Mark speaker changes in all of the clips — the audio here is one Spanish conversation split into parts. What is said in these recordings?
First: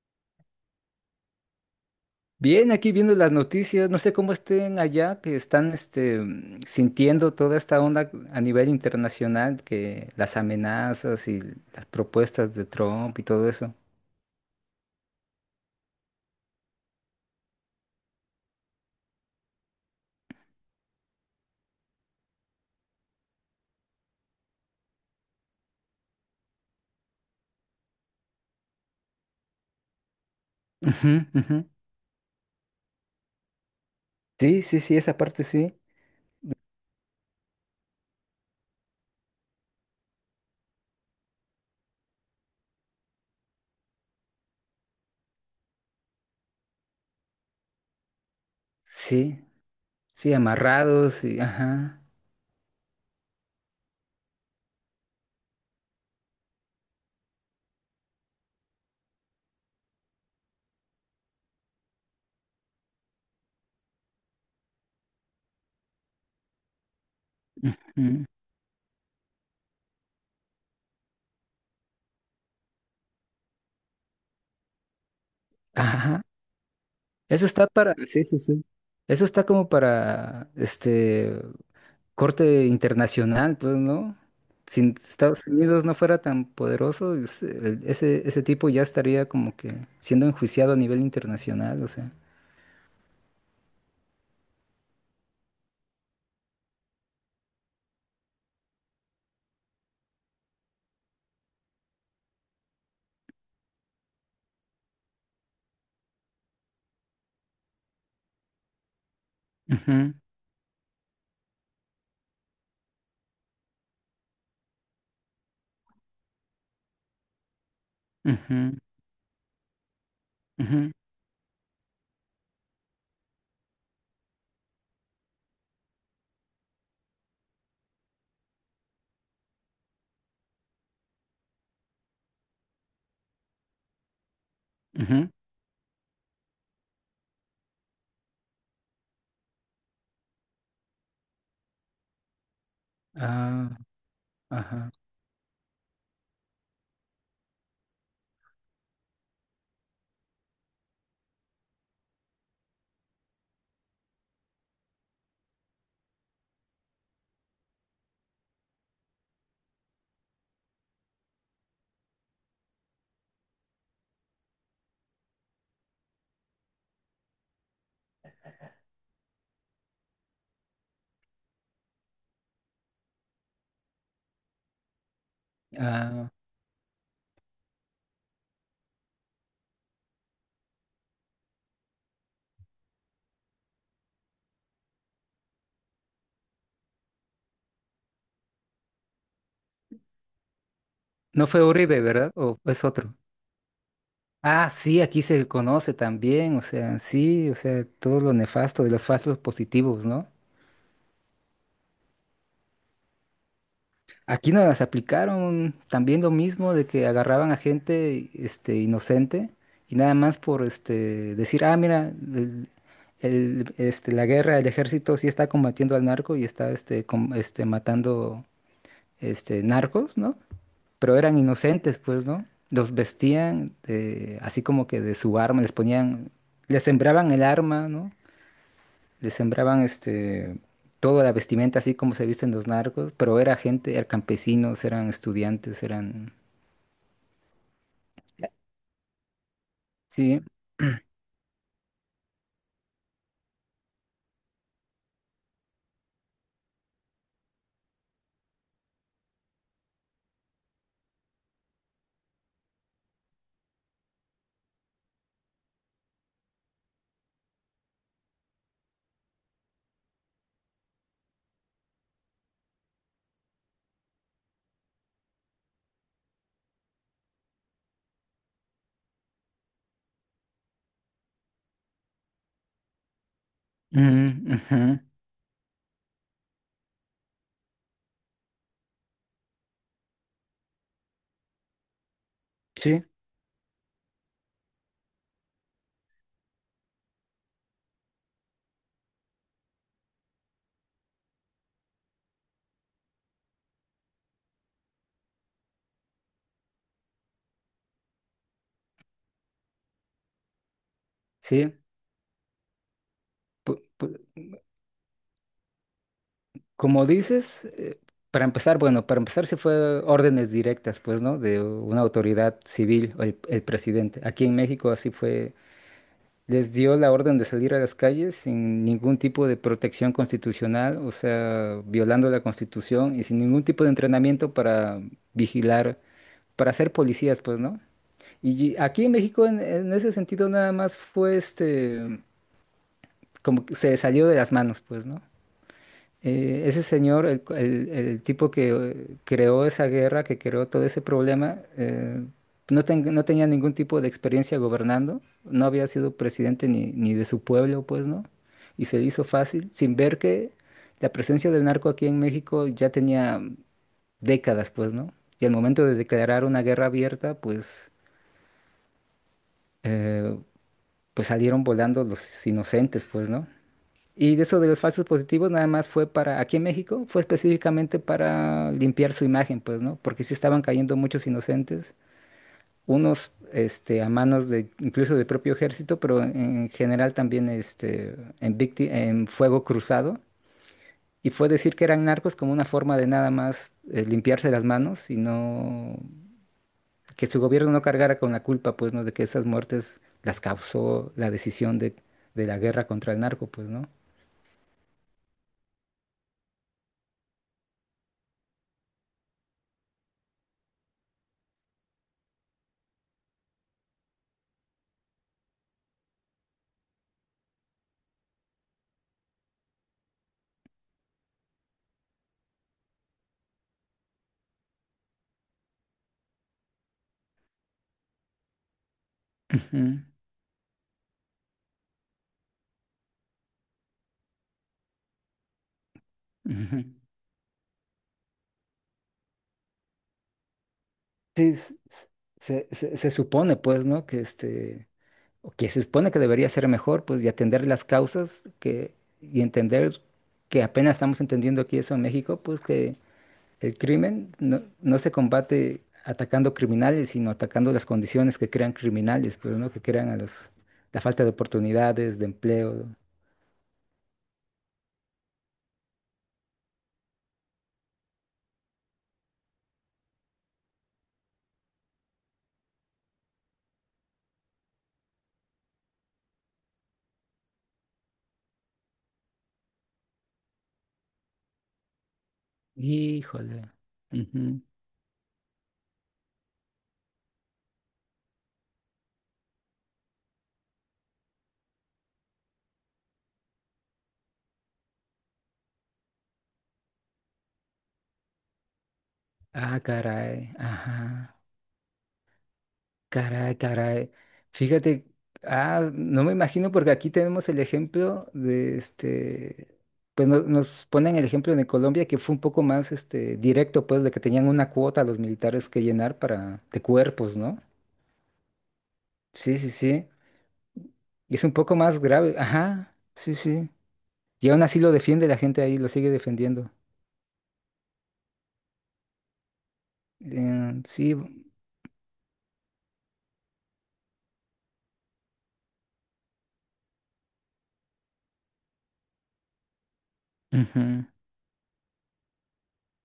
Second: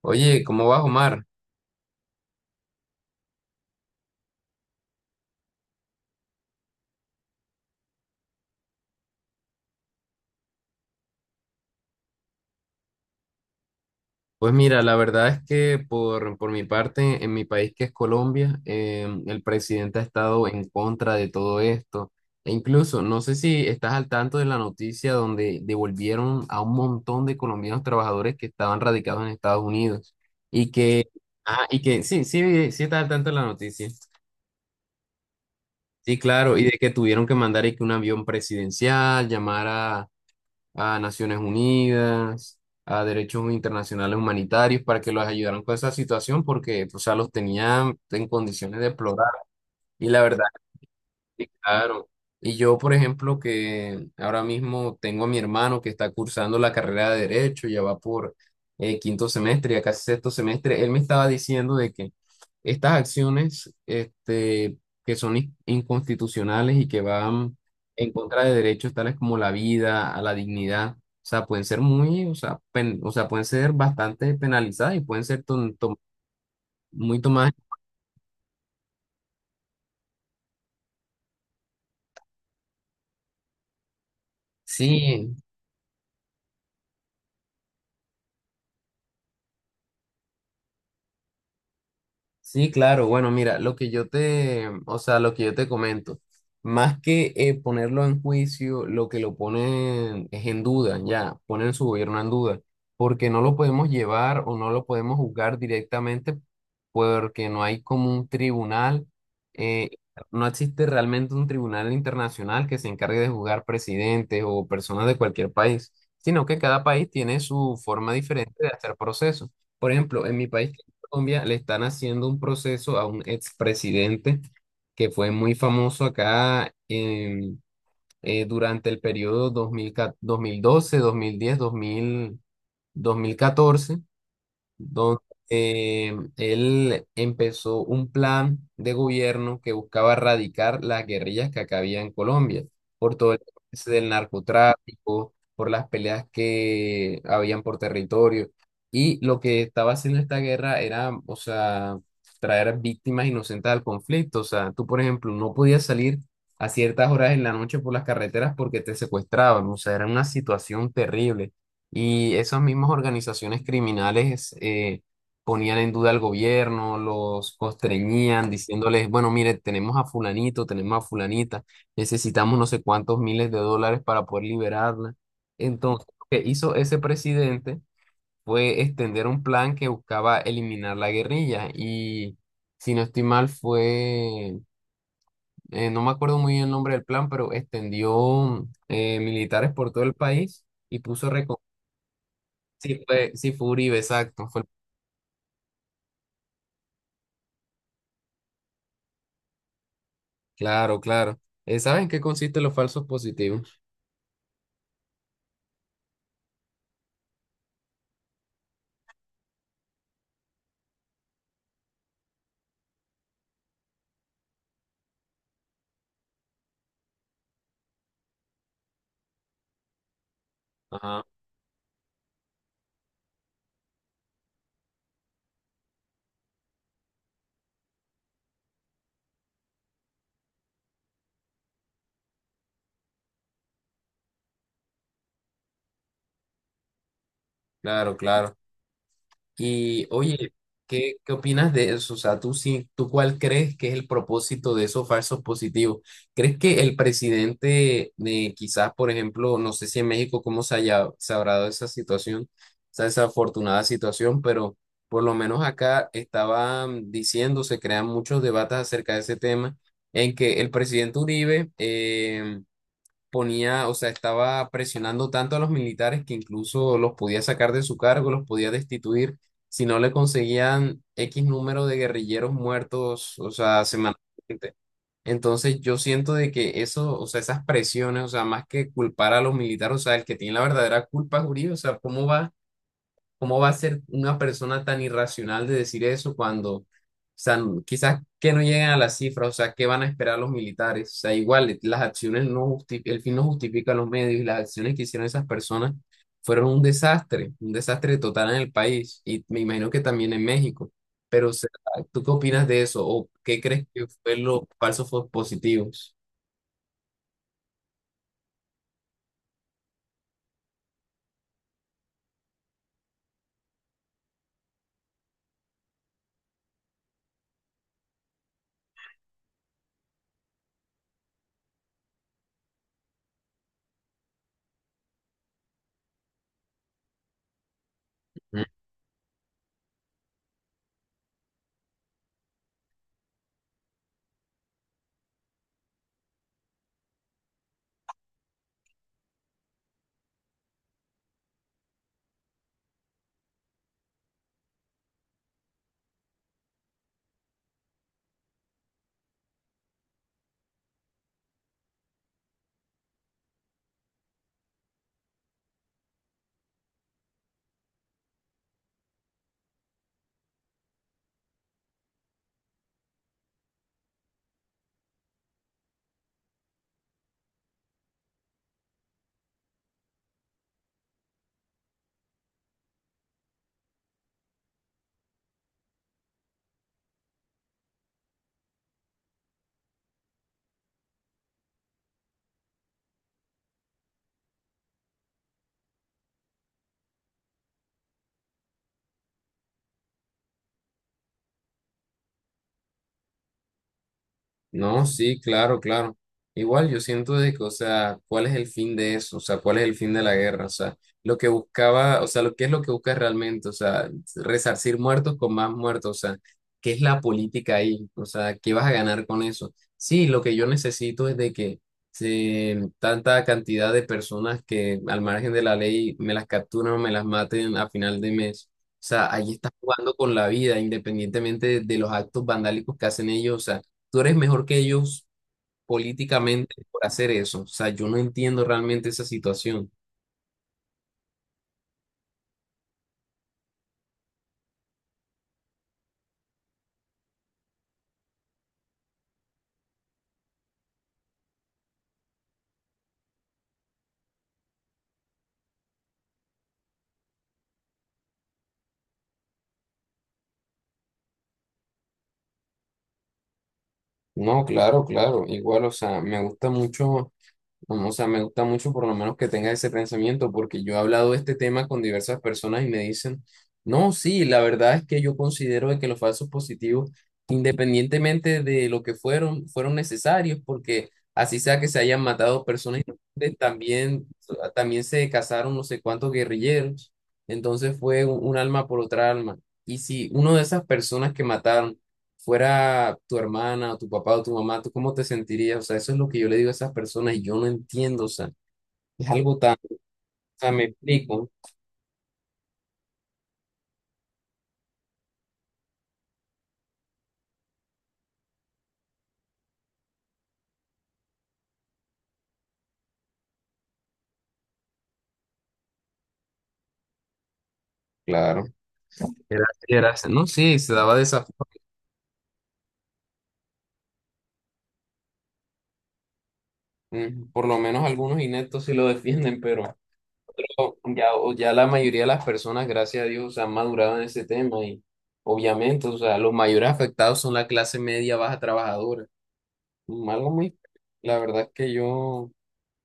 Speaker 1: Oye, ¿cómo vas, Omar?
Speaker 2: Bien, aquí viendo las noticias, no sé cómo estén allá, que están sintiendo toda esta onda a nivel internacional, que las amenazas y las propuestas de Trump y todo eso.
Speaker 1: Pues mira, la verdad es que por mi parte, en mi país que es Colombia, el presidente ha estado en contra de todo esto. E incluso, no sé si estás al tanto de la noticia donde devolvieron a un montón de colombianos trabajadores que estaban radicados en Estados Unidos. Y que,
Speaker 2: Ujú, ujú.
Speaker 1: y que sí, sí, sí estás al tanto de la noticia.
Speaker 2: Sí, sí, sí, esa parte sí.
Speaker 1: Sí, claro, y de que tuvieron que mandar y que un avión presidencial llamara a Naciones Unidas, a derechos internacionales humanitarios para que los ayudaran con esa situación porque, o sea, los tenían en condiciones deplorables.
Speaker 2: Sí,
Speaker 1: Y la
Speaker 2: sí,
Speaker 1: verdad
Speaker 2: amarrados y
Speaker 1: Sí,
Speaker 2: ajá.
Speaker 1: claro. Y yo, por ejemplo, que ahora mismo tengo a mi hermano que está cursando la carrera de Derecho, ya va por quinto semestre, ya casi sexto semestre, él me estaba diciendo de que estas acciones que son inconstitucionales y que van en
Speaker 2: Mm.
Speaker 1: contra de derechos tales como la vida, a la dignidad, o sea, pueden ser muy, o sea, o sea, pueden ser bastante penalizadas y pueden ser
Speaker 2: Ajá.
Speaker 1: muy
Speaker 2: Eso
Speaker 1: tomadas.
Speaker 2: está para, sí, sí, sí. Eso está como para este corte internacional, pues, ¿no? Si
Speaker 1: Sí,
Speaker 2: Estados Unidos no fuera tan poderoso, ese tipo ya estaría como que siendo enjuiciado a nivel internacional, o sea.
Speaker 1: sí, claro. Bueno, mira, lo que yo te, o sea, lo que yo te comento, más que ponerlo en juicio, lo que lo ponen es en duda, ya, ponen su gobierno en duda, porque no lo podemos llevar o no lo podemos juzgar directamente porque no hay como un tribunal, eh,
Speaker 2: Ujú,
Speaker 1: no existe realmente un tribunal internacional que se encargue de juzgar presidentes o personas de cualquier país, sino que cada país tiene su forma diferente de
Speaker 2: ujú,
Speaker 1: hacer procesos. Por ejemplo, en mi país
Speaker 2: ujú,
Speaker 1: Colombia le están haciendo un proceso a un expresidente que fue muy famoso acá durante el periodo 2012, 2010, 2014 donde
Speaker 2: ujú.
Speaker 1: él empezó un plan de gobierno que buscaba erradicar las guerrillas que acá había en Colombia, por todo el tema
Speaker 2: Ah,
Speaker 1: del
Speaker 2: ajá.
Speaker 1: narcotráfico, por las peleas que habían por territorio. Y lo que estaba haciendo esta guerra era, o sea, traer víctimas inocentes al conflicto. O sea, tú, por ejemplo, no podías salir a ciertas horas en la noche por las carreteras porque te secuestraban. O sea, era una situación terrible. Y esas mismas organizaciones criminales ponían en duda al gobierno, los constreñían diciéndoles, bueno, mire, tenemos a fulanito, tenemos a fulanita, necesitamos no sé cuántos miles de dólares para poder liberarla. Entonces, lo
Speaker 2: Ah,
Speaker 1: que hizo ese presidente fue extender un plan que buscaba eliminar la guerrilla. Y si no estoy mal, no me acuerdo muy bien el nombre del plan, pero extendió militares por todo el país y puso
Speaker 2: ¿no fue Uribe, verdad? ¿O es otro?
Speaker 1: Sí fue Uribe, exacto.
Speaker 2: Ah, sí, aquí se conoce también, o sea, sí, o sea, todo lo nefasto de los falsos positivos, ¿no?
Speaker 1: Claro, claro. ¿Saben en qué consisten los falsos positivos?
Speaker 2: Aquí nos las aplicaron también lo mismo de que agarraban a gente este, inocente y nada más por este, decir, ah, mira, este, la guerra, el ejército sí está combatiendo al narco y está este, este, matando este, narcos, ¿no? Pero
Speaker 1: Ajá,
Speaker 2: eran inocentes, pues, ¿no? Así como que de su arma, les ponían, les sembraban el arma, ¿no? Le sembraban este, toda la vestimenta así como se visten los narcos, pero era gente, eran campesinos, eran estudiantes, eran...
Speaker 1: claro, claro. Y
Speaker 2: Sí,
Speaker 1: oye, ¿qué opinas de eso? O sea, ¿tú, sí, tú cuál crees que es el propósito de esos falsos positivos? ¿Crees que el presidente, quizás, por ejemplo, no sé si en México cómo se habrá dado esa situación, esa desafortunada situación, pero por lo menos acá estaban diciendo, se crean muchos debates acerca de ese tema, en que el presidente Uribe, ponía, o sea, estaba presionando tanto a los militares que incluso los podía sacar de su cargo, los podía destituir si no le conseguían X número de guerrilleros muertos, o sea,
Speaker 2: ujú,
Speaker 1: semanalmente.
Speaker 2: ujú.
Speaker 1: Entonces yo siento de que eso, o sea, esas presiones, o sea, más que culpar a los militares, o sea, el que tiene la verdadera culpa es Uribe, o sea,
Speaker 2: Sí,
Speaker 1: ¿Cómo va a ser una persona tan irracional de decir eso cuando, o sea, quizás que no lleguen a las cifras, o sea, ¿qué van a esperar los militares? O sea, igual, las acciones el fin no justifica los medios y las acciones que hicieron esas personas fueron un desastre total en el país y me imagino que también en México. Pero, o sea,
Speaker 2: sí.
Speaker 1: ¿tú qué opinas de eso? ¿O qué
Speaker 2: pu-
Speaker 1: crees que
Speaker 2: pu-
Speaker 1: fue los falsos positivos?
Speaker 2: Como dices, para empezar, bueno, para empezar se fue órdenes directas, pues, ¿no? De una autoridad civil, o el presidente. Aquí en México así fue, les dio la orden de salir a las calles sin ningún tipo de protección constitucional, o sea, violando la constitución y sin ningún tipo de entrenamiento para vigilar, para ser policías, pues, ¿no? Y aquí en México, en ese sentido, nada más fue este, como que se salió de las manos, pues, ¿no? Ese señor, el tipo que creó esa guerra, que creó todo ese problema, no, no tenía ningún tipo de experiencia gobernando, no había sido presidente ni de su pueblo, pues, ¿no? Y se le hizo fácil, sin ver que la presencia del narco aquí en México ya tenía décadas, pues, ¿no? Y al momento de declarar una guerra abierta, pues, eh, pues salieron volando los inocentes, pues, ¿no? Y de eso de los falsos positivos nada más fue para, aquí en México, fue específicamente para limpiar su imagen, pues, ¿no? Porque sí estaban cayendo muchos inocentes, unos, este, a manos de, incluso del propio ejército, pero en general también, este, en fuego cruzado. Y fue decir que eran narcos como una forma de nada más limpiarse las manos y no, que su gobierno no cargara con la culpa, pues, ¿no? De que esas muertes las causó la decisión de la guerra contra el narco, pues, ¿no?
Speaker 1: No, sí, claro, claro. Igual yo siento de que, o sea, ¿cuál es el fin de eso? O sea, ¿cuál es el fin de la guerra? O sea, lo que buscaba, o sea, lo que es lo que busca realmente, o sea, resarcir muertos con más muertos, o sea, ¿qué es la política ahí? O sea, ¿qué vas a ganar con eso? Sí, lo que yo necesito es de que se, tanta cantidad de personas que al margen de la ley me las capturan o me las maten a final de mes. O sea, ahí estás
Speaker 2: Ujú,
Speaker 1: jugando con la vida, independientemente de los actos vandálicos que hacen ellos. O sea, tú eres mejor que ellos políticamente
Speaker 2: ujú.
Speaker 1: por hacer eso. O sea, yo no entiendo realmente esa situación.
Speaker 2: Sí, se supone, pues, ¿no? Que este, o que se supone que debería ser mejor, pues, y atender las causas que, y entender que apenas estamos entendiendo aquí eso en México, pues, que el crimen no, no se combate atacando criminales, sino atacando las condiciones que crean criminales, pues, ¿no? Que crean a los, la falta de oportunidades, de empleo.
Speaker 1: No, claro, claro. Igual, o sea, me gusta mucho. No, o sea, me gusta mucho por lo menos que tengas ese pensamiento, porque yo he hablado de este tema con diversas personas y me dicen, no, sí, la verdad es que yo considero de que los falsos positivos, independientemente de lo que fueron, fueron necesarios, porque así sea que se hayan matado personas inocentes,
Speaker 2: Híjole.
Speaker 1: también,
Speaker 2: Ujú.
Speaker 1: también se casaron no sé cuántos guerrilleros, entonces fue un alma por otra alma. Y si uno de esas personas que mataron fuera tu hermana o tu papá o tu mamá, ¿tú cómo te sentirías? O sea, eso es lo que yo le digo a esas personas y yo no entiendo, o sea, es algo tan,
Speaker 2: Ah,
Speaker 1: o
Speaker 2: caray.
Speaker 1: sea, me
Speaker 2: Ajá.
Speaker 1: explico,
Speaker 2: Caray, caray. Fíjate, ah, no me imagino porque aquí tenemos el ejemplo de este, pues nos ponen el ejemplo de Colombia que fue un poco más este directo, pues, de que tenían una cuota los militares que llenar para de cuerpos, ¿no?
Speaker 1: claro.
Speaker 2: Sí,
Speaker 1: Era,
Speaker 2: sí, sí.
Speaker 1: era, no, sí, se daba de
Speaker 2: Y es
Speaker 1: esa
Speaker 2: un poco
Speaker 1: forma.
Speaker 2: más grave. Ajá, sí, sí. Y aún así lo defiende la gente ahí, lo sigue defendiendo.
Speaker 1: Por lo menos algunos ineptos sí lo defienden, pero pero
Speaker 2: Sí.
Speaker 1: ya la mayoría de las personas, gracias a Dios, han madurado en ese tema y obviamente, o sea, los mayores afectados son la clase media, baja, trabajadora. Algo muy,
Speaker 2: Ujú.
Speaker 1: la verdad es que yo...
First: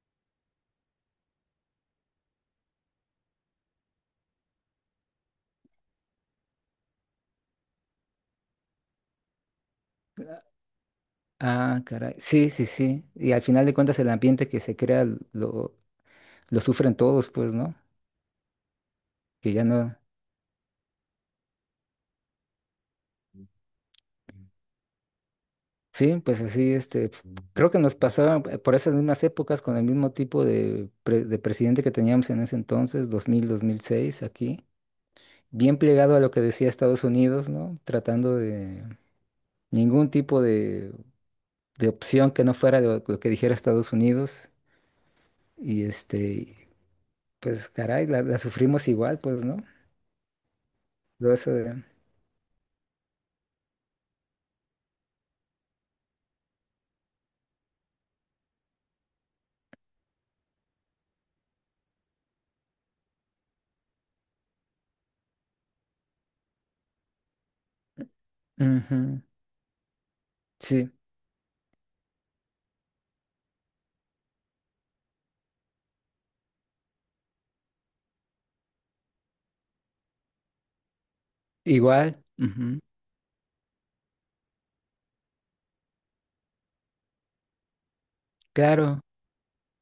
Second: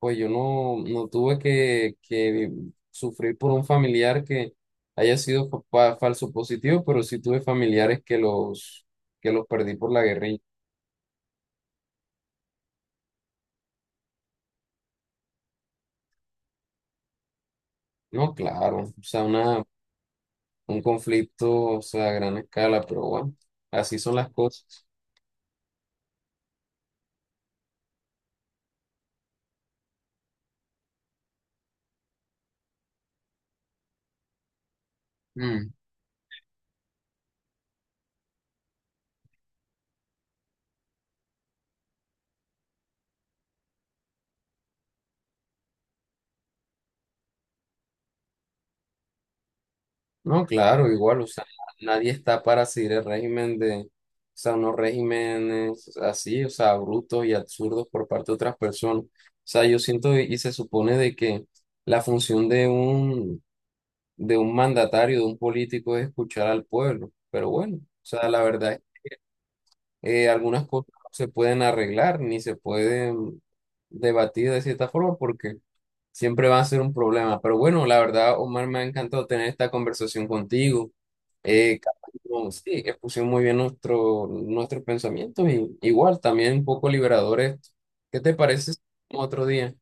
Speaker 1: Pues yo no, no tuve que sufrir por un familiar que haya sido falso positivo, pero sí tuve familiares que que los perdí por la guerrilla.
Speaker 2: Ah, caray. Sí, sí, sí. Y al final de cuentas el ambiente que se crea lo, lo sufren todos, pues, ¿no?
Speaker 1: No, claro, o sea,
Speaker 2: Que
Speaker 1: una,
Speaker 2: ya no.
Speaker 1: un conflicto, o sea, a gran escala, pero bueno, así son las cosas.
Speaker 2: Sí, pues así, este, pues, creo que nos pasaba por esas mismas épocas con el mismo tipo de, de presidente que teníamos en ese entonces, 2006 aquí, bien plegado a lo que decía Estados Unidos, ¿no? Tratando de ningún tipo de opción que no fuera lo que dijera Estados Unidos. Y este, pues caray, la sufrimos igual, pues, ¿no?
Speaker 1: No, claro, igual, o
Speaker 2: Todo
Speaker 1: sea,
Speaker 2: eso de...
Speaker 1: nadie está para seguir el régimen de, o sea, unos regímenes así, o sea, brutos y absurdos por parte de otras personas. O sea, yo siento y se supone de que la función de un mandatario, de un político es escuchar al pueblo, pero bueno, o sea, la verdad,
Speaker 2: Ujú.
Speaker 1: algunas
Speaker 2: Sí,
Speaker 1: cosas no se pueden arreglar ni se pueden debatir de cierta forma porque siempre va a ser un problema. Pero bueno, la verdad, Omar, me ha encantado tener esta conversación contigo. Capaz,
Speaker 2: igual.
Speaker 1: no, sí,
Speaker 2: Ujú.
Speaker 1: expusimos muy bien nuestros pensamientos y igual también un poco liberadores. ¿Qué te parece si
Speaker 2: Claro,
Speaker 1: otro día?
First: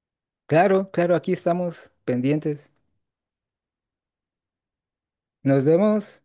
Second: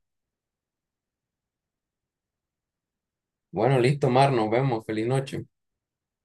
Speaker 2: claro, claro, aquí estamos pendientes.
Speaker 1: Bueno, listo, Omar, nos vemos. Feliz noche.
Speaker 2: Nos vemos.